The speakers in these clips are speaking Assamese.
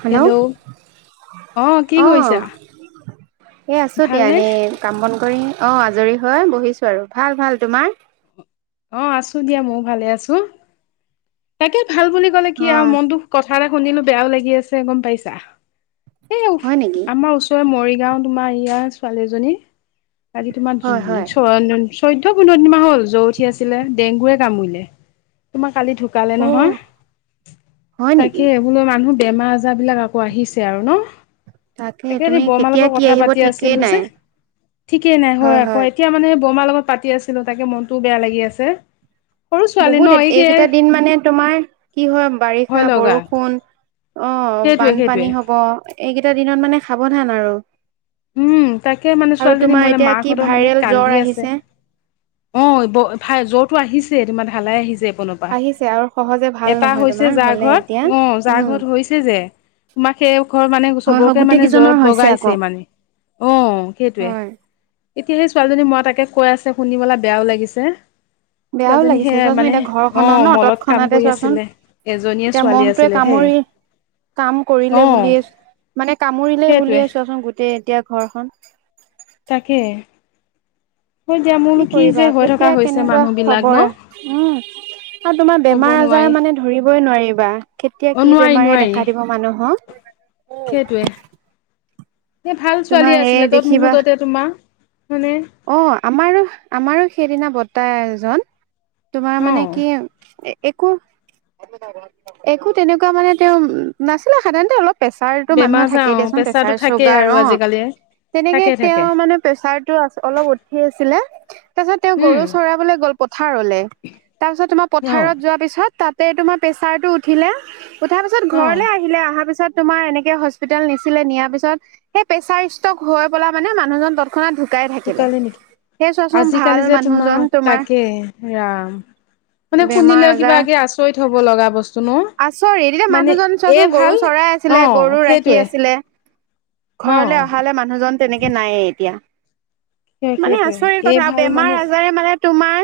হেল্ল' কি অ কৰিছা এ আছো দিয়া ভালনে এনেই কাম বন কৰি। অ 'আজৰি হয় বহিছোঁ আৰু ভাল ভাল তোমাৰ অ আছো দিয়া ময়ো ভালে আছো, তাকে ভাল বুলি কলে কি অ আৰু মনটো কষ্ট কথা এটা শুনিলো বেয়াও লাগি আছে গম পাইছা এই হয় নেকি আমাৰ ওচৰে মৰি। গাও তোমাৰ ইয়াৰ ছোৱালীজনী আজি হয় হয় তোমাৰ [unintelligible] চৈধ্য পোন্ধৰ দিন মান হল জ্বৰ উঠি আছিলে ডেংগুে কামুৰিলে তোমাক। কালি ঢুকালে অ নহয় হয় তাকে নেকি এইবোলেো মানুহ বেমাৰ বিলাক আকৌ আহিছে আৰু ন তাকে এতিয়া তুমি সেই বৰমাৰ কেতিয়া লগত কি কথা আহিব পাতি ঠিকেই আছিলো যে নাই ঠিকেই নাই হয় আকৌ এতিয়া মানে বমাৰ লগত পাতি আছিলো তাকে মনটো বেয়া লাগি আছে সৰু ছোৱালী ন বহুত এই কি এইকেইটা দিন মানে তোমাৰ কি হয় বাৰিষা ভয় লগা বৰষুণ অ সেইটোৱে সেইটোৱে বানপানী হব এইকেইটা দিনত মানে সাৱধান আৰু। উম তাকে মানে আৰু ছোৱালীজনী তোমাৰ মোলে এতিয়া কি মাকহঁতৰ মানে ভাইৰেল কান্দি জ্বৰ আছে আহিছে অ ব ভ জ্বৰটো আহিছে তাৰমানে ঢালাই আহিছে। কোনোবা আহিছে আৰু সহজে ভাল এটা নহয় হৈছে তোমাৰ যাৰ হলে ঘৰত এতিয়া অ যাৰ উম ঘৰত হৈছে যে তোমাক সেই ঘৰ মানে হয় হয় চবকে গোটেই মানে জ্বৰ কেইজনৰ হৈছে বগাইছে আকৌ মানে। অহ সেইটোৱে। হয় এতিয়া সেই ছোৱালীজনী মই তাকে কৈ আছে শুনি পেলায় বেয়াও লাগিছে বেয়াও ছোৱালীজনী লাগিছে সেয়া চোৱাচোন মানে এতিয়া অ ঘৰখনৰ ন মলত কাম তৎক্ষণাতে কৰি চোৱাচোন আছিলে এজনীয়ে এতিয়া ছোৱালী মহটোৱে আছিলে সেই কামুৰি কাম অ কৰিলে বুলিয়ে মানে কামুৰিলে সেইটোৱে বুলিয়ে চোৱাচোন গোটেই এতিয়া ঘৰখন তাকে হয় দিয়া মোৰনো কি যে কৰিবা হৈ থকা কেতিয়া হৈছে কেনেকুৱা মানুহ বিলাক ন খবৰ উম আৰু তোমাৰ ক'ব বেমাৰ নোৱাৰি আজাৰ মানে ধৰিবই নোৱাৰিবা কেতিয়া অ কি নোৱাৰি বেমাৰে নোৱাৰি দেখা দিব মানুহক সেইটোৱে। এ ভাল তোমাৰ ছোৱালী এই আছিলে তত দেখিবা মুহূৰ্ততে তোমাৰ মানে অ আমাৰো আমাৰো সেইদিনা বৰ্তা এজন তোমাৰ অ মানে কি একো একো তেনেকুৱা মানে তেওঁ নাছিলা সাধাৰণতে অলপ। প্ৰেচাৰতো বেমাৰ মানুহৰ আজাৰ থাকেই অ দিয়াচোন প্ৰেছাৰটো প্ৰেচাৰ থাকেই চুগাৰ আৰু অ আজিকালি তেনেকে থাকে তেওঁ থাকে মানে প্ৰেচাৰটো অলপ উঠি আছিলে। তাৰপিছত তেওঁ উম গৰু চৰাবলৈ গ'ল পথাৰলৈ তাৰপিছত তোমাৰ অ পথাৰত যোৱাৰ পিছত তাত তোমাৰ প্ৰেছাৰটো উঠিলে উঠাৰ পিছত অ ঘৰলে আহিলে অহাৰ পিছত তোমাৰ এনেকে হস্পিতেল নিছিলে নিয়াৰ পিছত সেই প্ৰেচাৰ ষ্টক হৈ পেলা মানে মানুহজন তৎক্ষণাত ঢুকাই থাকিলে ঢুকালে নেকি সেই চোৱাচোন ভাল আজিকালি যে মানুহজন তোমাক তোমাৰ তাকে ৰাম মানে বেমাৰ শুনিলেও কিবা আজাৰ আচৰিত হ'ব লগা বস্তু ন আচৰিত এতিয়া মানে মানুহজন এই চোৱাচোন ভাল গৰু চৰাই অ আছিলে গৰু ৰাখি সেইটোৱে আছিলে। অ ঘৰলৈ অহালে মানুহজন তেনেকে নায়েই এতিয়া। মানে সেইটোৱে আচৰিত এই কথা ভাল বেমাৰ মানে আজাৰে মানে তোমাৰ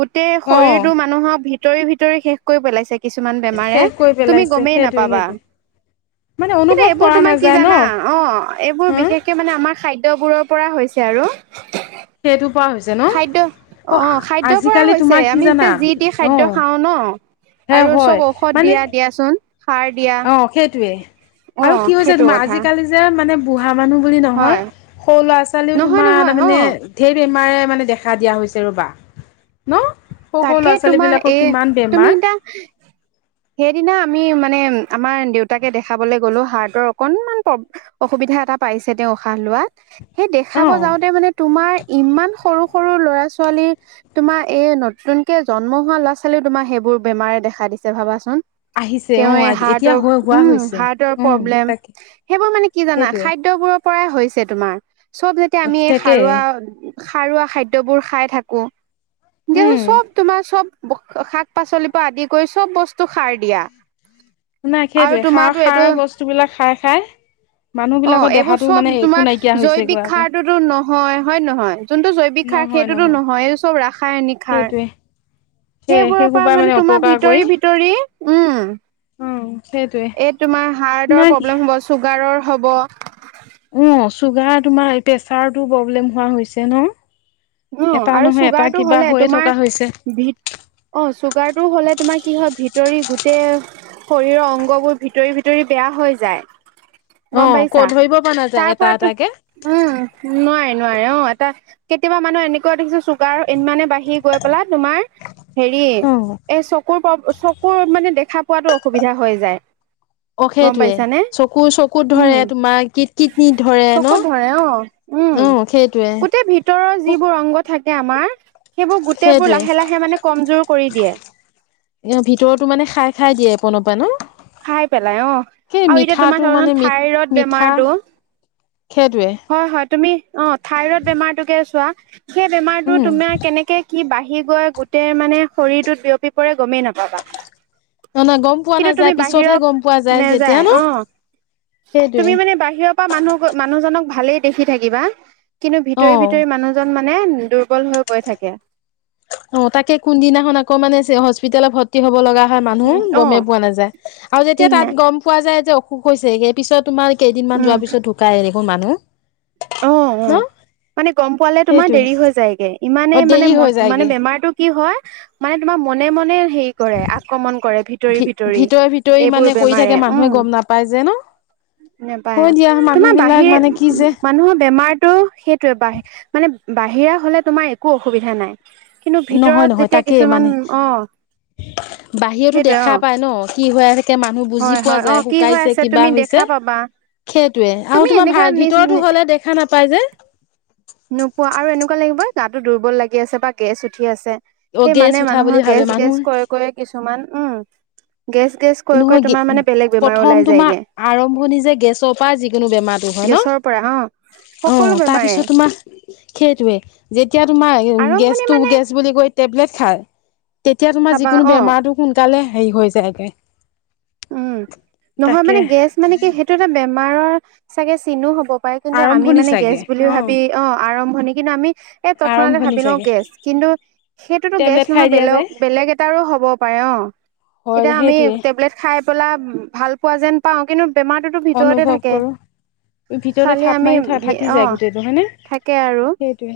গোটেই অ শৰীৰটো মানুহক ভিতৰি ভিতৰি শেষ কৰি পেলাইছে কিছুমান। ইমান বেমাৰে, শেষ কৰি তুমি পেলাইছে গমেই সেইটোৱে নাপাবা সেইটোৱে মানে কিন্তু অনুভৱ এইবোৰ কৰা তোমাৰ কি নাযায় ন জানা অ এইবোৰ হা বিশেষকে মানে আমাৰ খাদ্যবোৰৰ পৰা হৈছে আৰু। সেইটো কোৱা হৈছে খাদ্য অ ন', খাদ্যৰ পৰাই আজিকালি হৈছে তোমাৰ কি আমি জানা যেতিয়া যি টি অ'। খাদ্য খাওঁ ন এ আৰু হয় চব ঔষধ মানে দিয়া দিয়াচোন সাৰ দিয়া অ' সেইটোৱে অ আৰু কি হৈছে সেইটো তোমাৰ কথা আজিকালি যে মানে ভা মানুহ বুলি নহয় হয় সৰু ল'ৰা ছোৱালীও নহয় তোমাৰ নহয় তাৰ অ মানে ধেৰ ইমাৰে মানে দেখা দিয়া হৈছে ৰবা ন সৰু সৰু তাকে ল'ৰা ছোৱালী তোমাৰ এ বিলাকৰ কিমান তুমি বেমাৰ এতিয়া সেইদিনা আমি মানে মানে আমাৰ দেউতাকে দেখাবলৈ গলো হাৰ্টৰ অকনমান অসুবিধা এটা পাইছে তেওঁ উশাহ ৱাত সেই অ দেখাব যাওঁতে মানে তোমাৰ ইমান সৰু সৰু ল'ৰা -ছোৱালীৰ তোমাৰ এই ন নতুকে জন্ম হোৱা ল'ৰা ছোৱালীক তোমাৰ সেইবোৰ বেমাৰে দেখা দিছে ভাবাচোন। আহিছে অ তেওঁ এতিয়া হাৰ্টৰ হৈ হোৱা উম হৈছে হাৰ্টৰ উম প্ৰব্লেম। তাকে সেইবোৰ মানে কি জানা সেইটোৱে খাদ্যবোৰৰ পৰাই হৈছে তোমাৰ চব যেতিয়া আমি এই তাকে সাৰুৱা সাৰুৱা খাদ্যবোৰ খাই থাকো দে উম তমাৰ চব শাক পাচলিৰ পৰা আদি কৰি চব বস্তু সাৰ দিয়া। নাই আৰু সেইটোৱে সাৰ - তোমাৰতো খাৰ এইটো বস্তুবলাক খাই - খাই মানুহ অ' বিলাকৰ এইবোৰ দেহাটো চব মানে একো তোমাৰ নাইকিয়া হৈছে গৈ জৈৱিক আকৌ সাৰটোতো নহয় হয়ে নহয় যোনটো জৈৱিক সাৰ সেইটোতো নহয় এইটো চব ৰাসায়নিক সাৰ। সেইটোৱে সেই সেই সেইবোৰৰ সোপাই পৰা মানে তোমাৰ অপকাৰ কৰি ভিতৰি ভিতৰি উম অ সেইটোৱে এই তোমাৰ হাৰ্টৰ নাই দিয়া প্ৰব্লেম হ'ব চুগাৰৰ হ'ব। অ চুগাৰ তোমাৰ প্ৰেছাৰটো প্ৰব্লেম হোৱা হৈছে ন? অ' এটা আৰু নহয় এটা চুগাৰটো কিবা হ'লে হৈয়ে তোমাৰ থকা হৈছে ভি চুগাৰটো হ'লে তোমাৰ কি হয় ভিতৰি গোটেই শৰীৰৰ অংগবোৰ ভিতৰি ভিতৰি বেয়া হৈ যায়। গম অ' পাইছা ক'ত ধৰিব প তাৰ পৰাতো উম নোৱাৰে নোৱাৰে অ' এটা কেতিয়াবা মানুহৰ এনেকুৱা দেখো চুগাৰ ইমানে বাহী গৈ পেলা তোমাৰ হেৰি অ এ চকুৰ চকুৰ মানে দেখা পোৱাতো অসুবিধা হৈ যায়। অ, গম সেইটোৱে পাইছানে চকু - চকুত ধৰে উম তোমাৰ কট কিতন ধৰে ন? চকুত ধৰে অ উম সেইটোৱে। গোটেই ভিতৰৰ যিবোৰ অংগ থাকে আমাৰ সেইবোৰ গোটেইবোৰ লাহে সেইটোৱে লাহে মানে কমজোৰ কৰি দিয়ে। এ' ভিতৰতো মানে খাই - খাই দিয়ে। ন পাই খাই পেলাই অ ন সেই আৰু এতিয়া তোমাৰ মিঠাটো ধৰা মানে মি থাইৰড মিঠা বেমাৰটো সেইটোৱেই। হয় হয় তুমি অ' থাইৰইড বেমাৰটোকে চোৱা সেই বেমাৰতো উম তুমাৰ কেনেকে কি বাঢ়ি কিকৈ গোটেই মানে শৰীৰটোত বিয়পি পৰে গমেই নাপাবা। ন নাই গম পোৱা কিন্তু তুমি নাযায় পিছতহে বাহিৰত গম পোৱা যায় যেতিয়া নেযায় ন অঁ। তুমি সেইটোৱে মানে বাহিৰৰ পৰা মানুহ-মানুহজনক ভালে দেখি থাকিবা কিন্তু অ ভিতৰে - ভিতৰে মানুহজন মানে মানে দুৰ্বল হৈ গৈ থাকে। অ, তাকে কোনদিনাখন আকৌ মানে হস্পিতেলত ভৰ্তি হ'ব লগা হয় মানুহ উম অ গমেই পোৱা নাযায় আৰু যেতিয়া ঠিক তাত নাই গম পোৱা যায় যে অসুখ হৈছে সে পিছত তোমাৰ কেইদিনমান উম যোৱাৰ পিছত ঢুকাই এনেখোন মানুহ। অ' ন অ' মানে গম পোৱালে তোমাৰ সেইটোৱে দেৰি হৈ যায়গে। ইমানে অ মানে দেৰি মন হৈ মানে যায়গে বেমাৰটো কি হয় মানে তোমাৰ মনে মনে হেৰি কৰে আক্ৰমণ কৰে ভিতৰি ভি ভিতৰি ভিতৰে ভিতৰি এইবোৰ মানে কৰি বেমাৰে থাকে উম মানুহে গম নাপায় যে ন নাপায় হয় দিয়া মানুহ তোমাৰ বিলাক বাহিৰ মানে কি যে মানুহৰ বেমাৰটো সেইটোৱে বাহি মানে বাহিৰা হলে তোমাৰ একো অসুবিধা নাই। কিন্তু ভিতৰত নহয়-নহয় যেতিয়া তাকেই কিছুমান মানে। অ বাহিৰতো সেইটোৱে অ দেখা পায় ন কি হৈ থাকে মানুহ বুজি হয় পোৱা হয় অ যায় কি হৈ শুকাইছে আছে কিবা তুমি হৈছে। দেখা পাবা সেইটোৱে তুমি আৰু তোমাৰ এনেকুৱা গা নিজ ভিতৰতো হলে দেখা নাপায় যে। নোপোৱা আৰু এনেকুৱা লাগিবই গাটো দুৰ্বল লাগি আছে বা গেছ উঠি আছে। অ সেই গেছ মানে উঠা মানুহৰ বুলি ভাবে গেছ মানুহ গেছ কৰে কৰে কিছুমান, উম। গেছ, গেছ, কৈ, কৈ নহয় তোমাৰ মানে বেলেগ বেমাৰ প্ৰথম ওলাই তোমাৰ যায়গে। আৰম্ভণি যে গেছৰ পৰা যিকোনো বেমাৰটো হয় ন গেছৰ পৰা অ', অ সকলো বেমাৰে। তাৰপিছত তোমাৰ সেইটোৱে, যেতিয়া তোমাৰ আৰম্ভণি গেছটো মানে গেছ বুলি কৈ টেবলেট খাই তেতিয়া তোমাৰ খাবা যিকোনো অ বেমাৰতো সোনকালে হেৰি হৈ যায়গে। উম, নহয় মানে গেছ মানে কি সেইটো এটা বেমাৰৰ চাগে চিনো হ'ব। পাই কিন্তু আমি আৰম্ভণি মানে গেছ চাগে বুলি অ ভাবি অ', আৰম্ভণি কিন্তু আমি এই তৎক্ষণাতে আৰম্ভণি ভাবি লওঁ চাগে গেছ কিন্তু সেইটোতো গেছ টেবলেট খাই নহয় দিয়া বেলেগ যায় বেলেগ এটাৰো হ'ব পাৰে। অ', হয় এতিয়া আমি সেইটোৱে টেবলেট খাই পেলাই ভাল পোৱা যেন পাওঁ কিন্তু বেমাৰটোতো ভিতৰতে অনুভৱ থাকে। কৰো ভিতৰতে খালি থাপ আমি মাৰি ভি থাকি যায় অ', গোটেইটো হয়নে থাকে আৰু। সেইটোৱে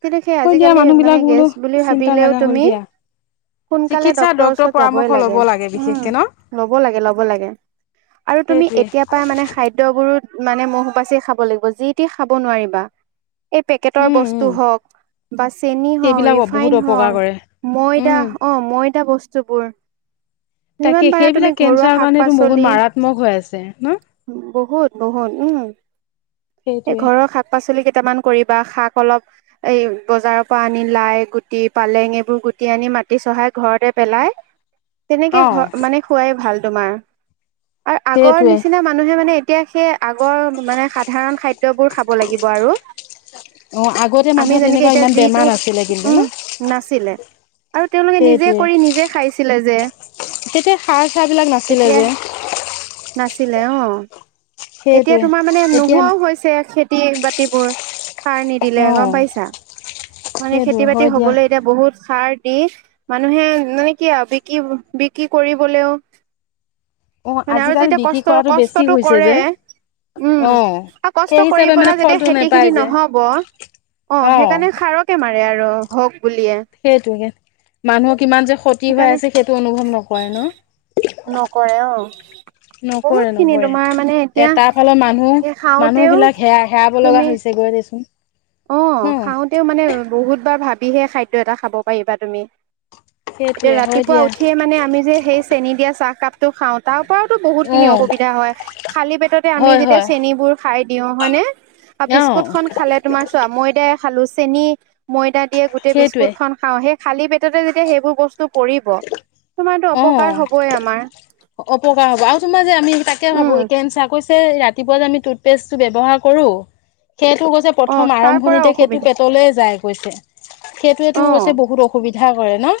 কিন্তু সেই হয় দিয়া আজিকালি মানুহ মানে বিলাক গেছ বোলো বুলি চিন্তা ভাবিলেও লগা হ'ল তুমি দিয়া সোনকালে চিকিৎসা ডক্তৰৰ ওচৰত যাবই পৰামৰ্শ লাগে লব উম, বিশেষকে ন ল'ব ল'ব লাগে, ল'ব লাগে আৰু তুমি সেইটোৱে এতিয়াৰ পাই মানে খাদ্যবোৰ মানে মুখ বাচি খাব লাগিব, যি তি খাব নোৱাৰিবা। এই পেকেটৰ উম উম বস্তু হওঁক বা চেনি হওঁক, সেইবিলাক বহুত ৰিফাইন অপকাৰ হওঁক। কৰে ময়দা উম অ', ময়দা বস্তুবোৰ। যিমান তাকে পাৰা তুমি সেইবিলাক ঘৰুৱা কেঞ্চাৰৰ কাৰণেতো বহুত শাক-পাচলি, মাৰাত্মক হৈ আছে ন বহুত, বহুত, উম। সেইটোৱে ঘৰৰ খা াক পাচলি কেইটামান কৰিবা শাক অলপ এই বজাৰৰ পৰা আনি লাই গুটি পালেং এইবোৰ গুি মাটি আনি মাটি চহাই ঘৰতে পেলাই। তেনেকে অ ঘ মানে খোৱুৱাই ভাল তোমাৰ আৰু আগৰ সেইটোৱে নিচিনা মানুহে মানে এতিয়া সেই আগৰ মানে সাধাৰণ খাদ্যবোৰ খাব লাগিব আৰু। অ আগতে মানুহৰ আমি তেনেকুৱা যেনেকে এতিয়া ইমান বেমাৰ যিটো নাছিলে কিন্তু ন উম নাছিলে। আৰু তেওঁলোকে নিজে সেইটোৱে কৰি নিজে খাইছিলে যে। খাৰ চাৰবিলাক নাছিলে এতিয়া যে। নাছিলে অ, এতিয়া সেইটোৱে তোমাৰ মানে এতিয়া নোহোৱাও হৈছে খেতি বাতিবোৰ। সাৰ নিদিলে অ গম পাইছা মানে সেইটোৱে খেতি বাতি হয় দিয়া হবলৈ এতিয়া বহুত সাৰ দি মানুহে মানে কি আৰু বিক্ৰী বিক্ৰী কৰিবলেও। অ হয়নে আৰু আজিকালি যেতিয়া বিক্ৰী কষ্ট- কৰাটো বেছি কষ্টতটো হৈছে কৰে। যে উম অ আৰু সেই কষ্ট কৰি হিচাপে মানে পেলাই যেতিয়া ফলটো খেতি নোপায় খিনি যে নহব। অ অ সেইকাৰণে সাৰকে মাৰে আৰু হওক। বুলিয়ে সেইটে মানুহৰ কিমান যে ক্ষতি হৈ সেইকাৰণে আছে সেইটো অনুভৱ নকৰে ন। নকৰে অ'। বহুত নকৰে- খিনি নকৰে তোমাৰ মানে এ এতিয়া তাৰ ফালত এই মানুহ- মানুহ খাওঁতেও বিলাক হে - হেৰাব লগা তুমি হৈছে গৈ। আছোন। অ খাওঁতেও মানে বহুত বাৰ ভাবিহে খাদ্য এটা খাব পাৰিবা তুমি। এতিয়া সেইটোৱে হয় ৰাতিপুৱা দিয়া উঠিয়ে মানে আমি যে সেই চেনী দিয়া চাহকাপটো খাওঁ তও কৰাতো অ বহুতখিনি অসুবিধা হয় খালি পেটতে আমি হয় যেতিয়া হয় চেনী বোৰ খাই দিওঁ হয়নে? আৰু অ বিস্কুট খন খালে তোমাৰ চোৱা ময়দাই খালো চেনি ময়দা গোটেই সেইটোৱে বিস্কুট খাওঁ সেই খালি পেটতে যেতিয়া সেইবোৰ বস্তু পৰিব। তোমাৰতো অ, অপকাৰ হবই আমাৰ অপকাৰ হব আৰু তোমাৰ যে আমি তাকে উম ভাবো একে কেন্সাৰ ৰাতিপুৱা যে আমি টুথপেষ্টটো ব্যৱহাৰ কৰো। সেইটো গৈছে অ প্ৰথম তাৰ পৰা আৰম্ভণিতে সেইটো অসুবিধা পেটলে যায় গৈছে। অ সেইটোৱেতো পিছত বহুত অসুবিধা কৰে ন।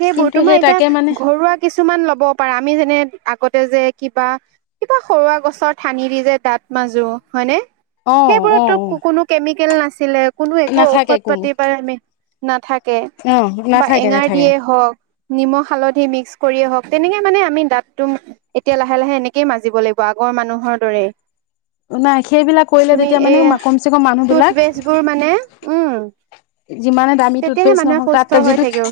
সেইবোৰ কিন্তু তোমাৰ সেই তাকে মানে এতিয়া ঘৰুৱা কিছুমান ল'ব পাৰা আমি যেনে আগতে যে কিবা-কিবা সৰুৱা গছৰ ঠানি দি যে দাঁত মাজো হয়নে। অ অ অ সেইবোৰতটো কোনো কেমি নাছিলে কোনো একো নাথাকে ঔষধ কোনো পাতি নাথাকে। অ', নাথাকে, নাথাকে। যিয়ে হওঁক। নিমখ, হালধি মিক্স কৰিয়ে হওঁক তেনেকে মানে আমি দাঁতটো এতিয়া লাহে, লাহে এনেকয়ে মাজিব লাগিব আগত মানুহৰ দৰেই। নাই সেইবিলাক কৰিলে তুমি তেতিয়া মানে এই কমচে কম মানুহ বিলাক টুথপেষ্টবোৰ মানে উ'ম। যিমানে দামী তেতিয়াহে টুথপেষ্ট মানুহে নহওক সুস্থ তাত হৈ যিটো থাকিব।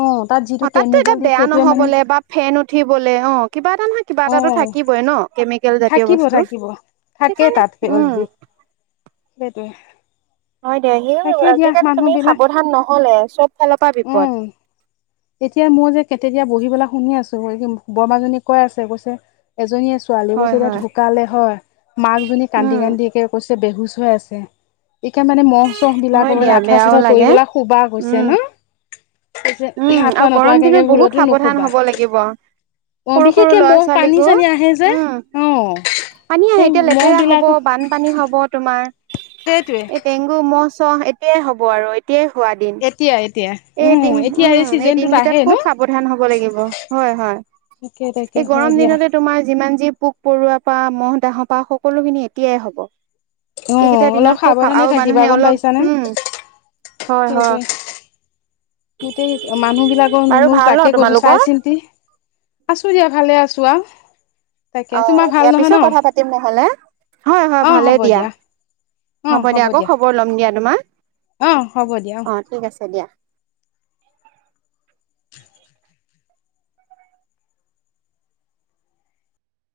অ তাত যিটো অ', তাততো এতিয়া কেমিকেল দিয়ে বেয়া সেইটোৱে মানে নহবলে বা ফেন উঠিবলে। অ', কিবা এটা নহয় কিবা অ এটাটো থাকিবই ন। কেমিকে থাকিব, থাকিব থাকে তাত সেই অলৰেডি, উম দি সেইটোৱে। হয়, দিয়া সেই তাকে দিয়া আজিকালি মানুহ তুমি বিলাক সাৱধান নহলে চব ফালৰ পৰা বিপদ। উম এতিয়া মই যে তিতিয়া বহি পেলাই শুনি আছো বৰমাজনী কৈ আছে কৈছে এজনী ছো ছোৱালী হয় কৈছে, এতিয়া হয় ঢুকালে হয় মাকজনী কান্দি উম -কান্দি একে কৈছে। বেহুচ হৈ আছে, এতিয়া মানে ম মহ হয় বিলাকৰ দিয়া কাৰণে আঠুৱা- বেয়াও চাঠুৱা তৰি লাগে পেলাই শুবা গৈছে উম ন। কৈছে উ'ম আঁঠুৱা আৰু গৰম নতৰাকে দিনত বহুত ভুলতো সাৱধান নুশুবা হব লাগিব। অ সৰু, সৰু বিশেষকে ল'ৰা মহ পানী -ছোৱালীকো। চানী আহে যে উ, অ ম। পানী আহে, সেই এতিয়া মহ লেতেৰা বিলাক হব বানপানী হব। তোমাৰ সেইটোৱে এই ডেংগু মহ অ'হ এতিয়াই হ'ব আৰু এতিয়াই হোৱা দিন এতিয়া, এতিয়া। এই উম দিন এতিয়া উ'ম এই দিন চিজনটোত কেইটাত আহে ন খুব সাৱধান হ'ব লাগিব। হয়, হয়। তাকে তাকে এই হয় গৰম দিয়া দিনতে তোমাৰ যিমান যি পোক, পৰুৱা পা মহ' ডাহৰ পা সকলোখিনি এতিয়াই হ'ব। অ এইকেইটা অলপ দিনত খুব সাবধান সাৱধানে আৰু থাকিবা মানুহে গম অলপ, পাইছানে হুম। হয়, হয়। সেইটোৱে গোটেই মানুহ বাৰু বিলাকৰ ভাল ন তাকে কৈছো চাই, তোমালোকৰ? চিন্তি আছো দিয়া, ভালে আছো। চোৱা। অ', দিয়াৰ পিছত কথা পাতিম নহলে হয়, হয় অ হ'ব ভালেই দিয়া। হ'ব দিয়া আকৌ খবৰ লম দিয়া তোমাৰ অ হ'ব দিয়া অ' ঠিক আছে দিয়া।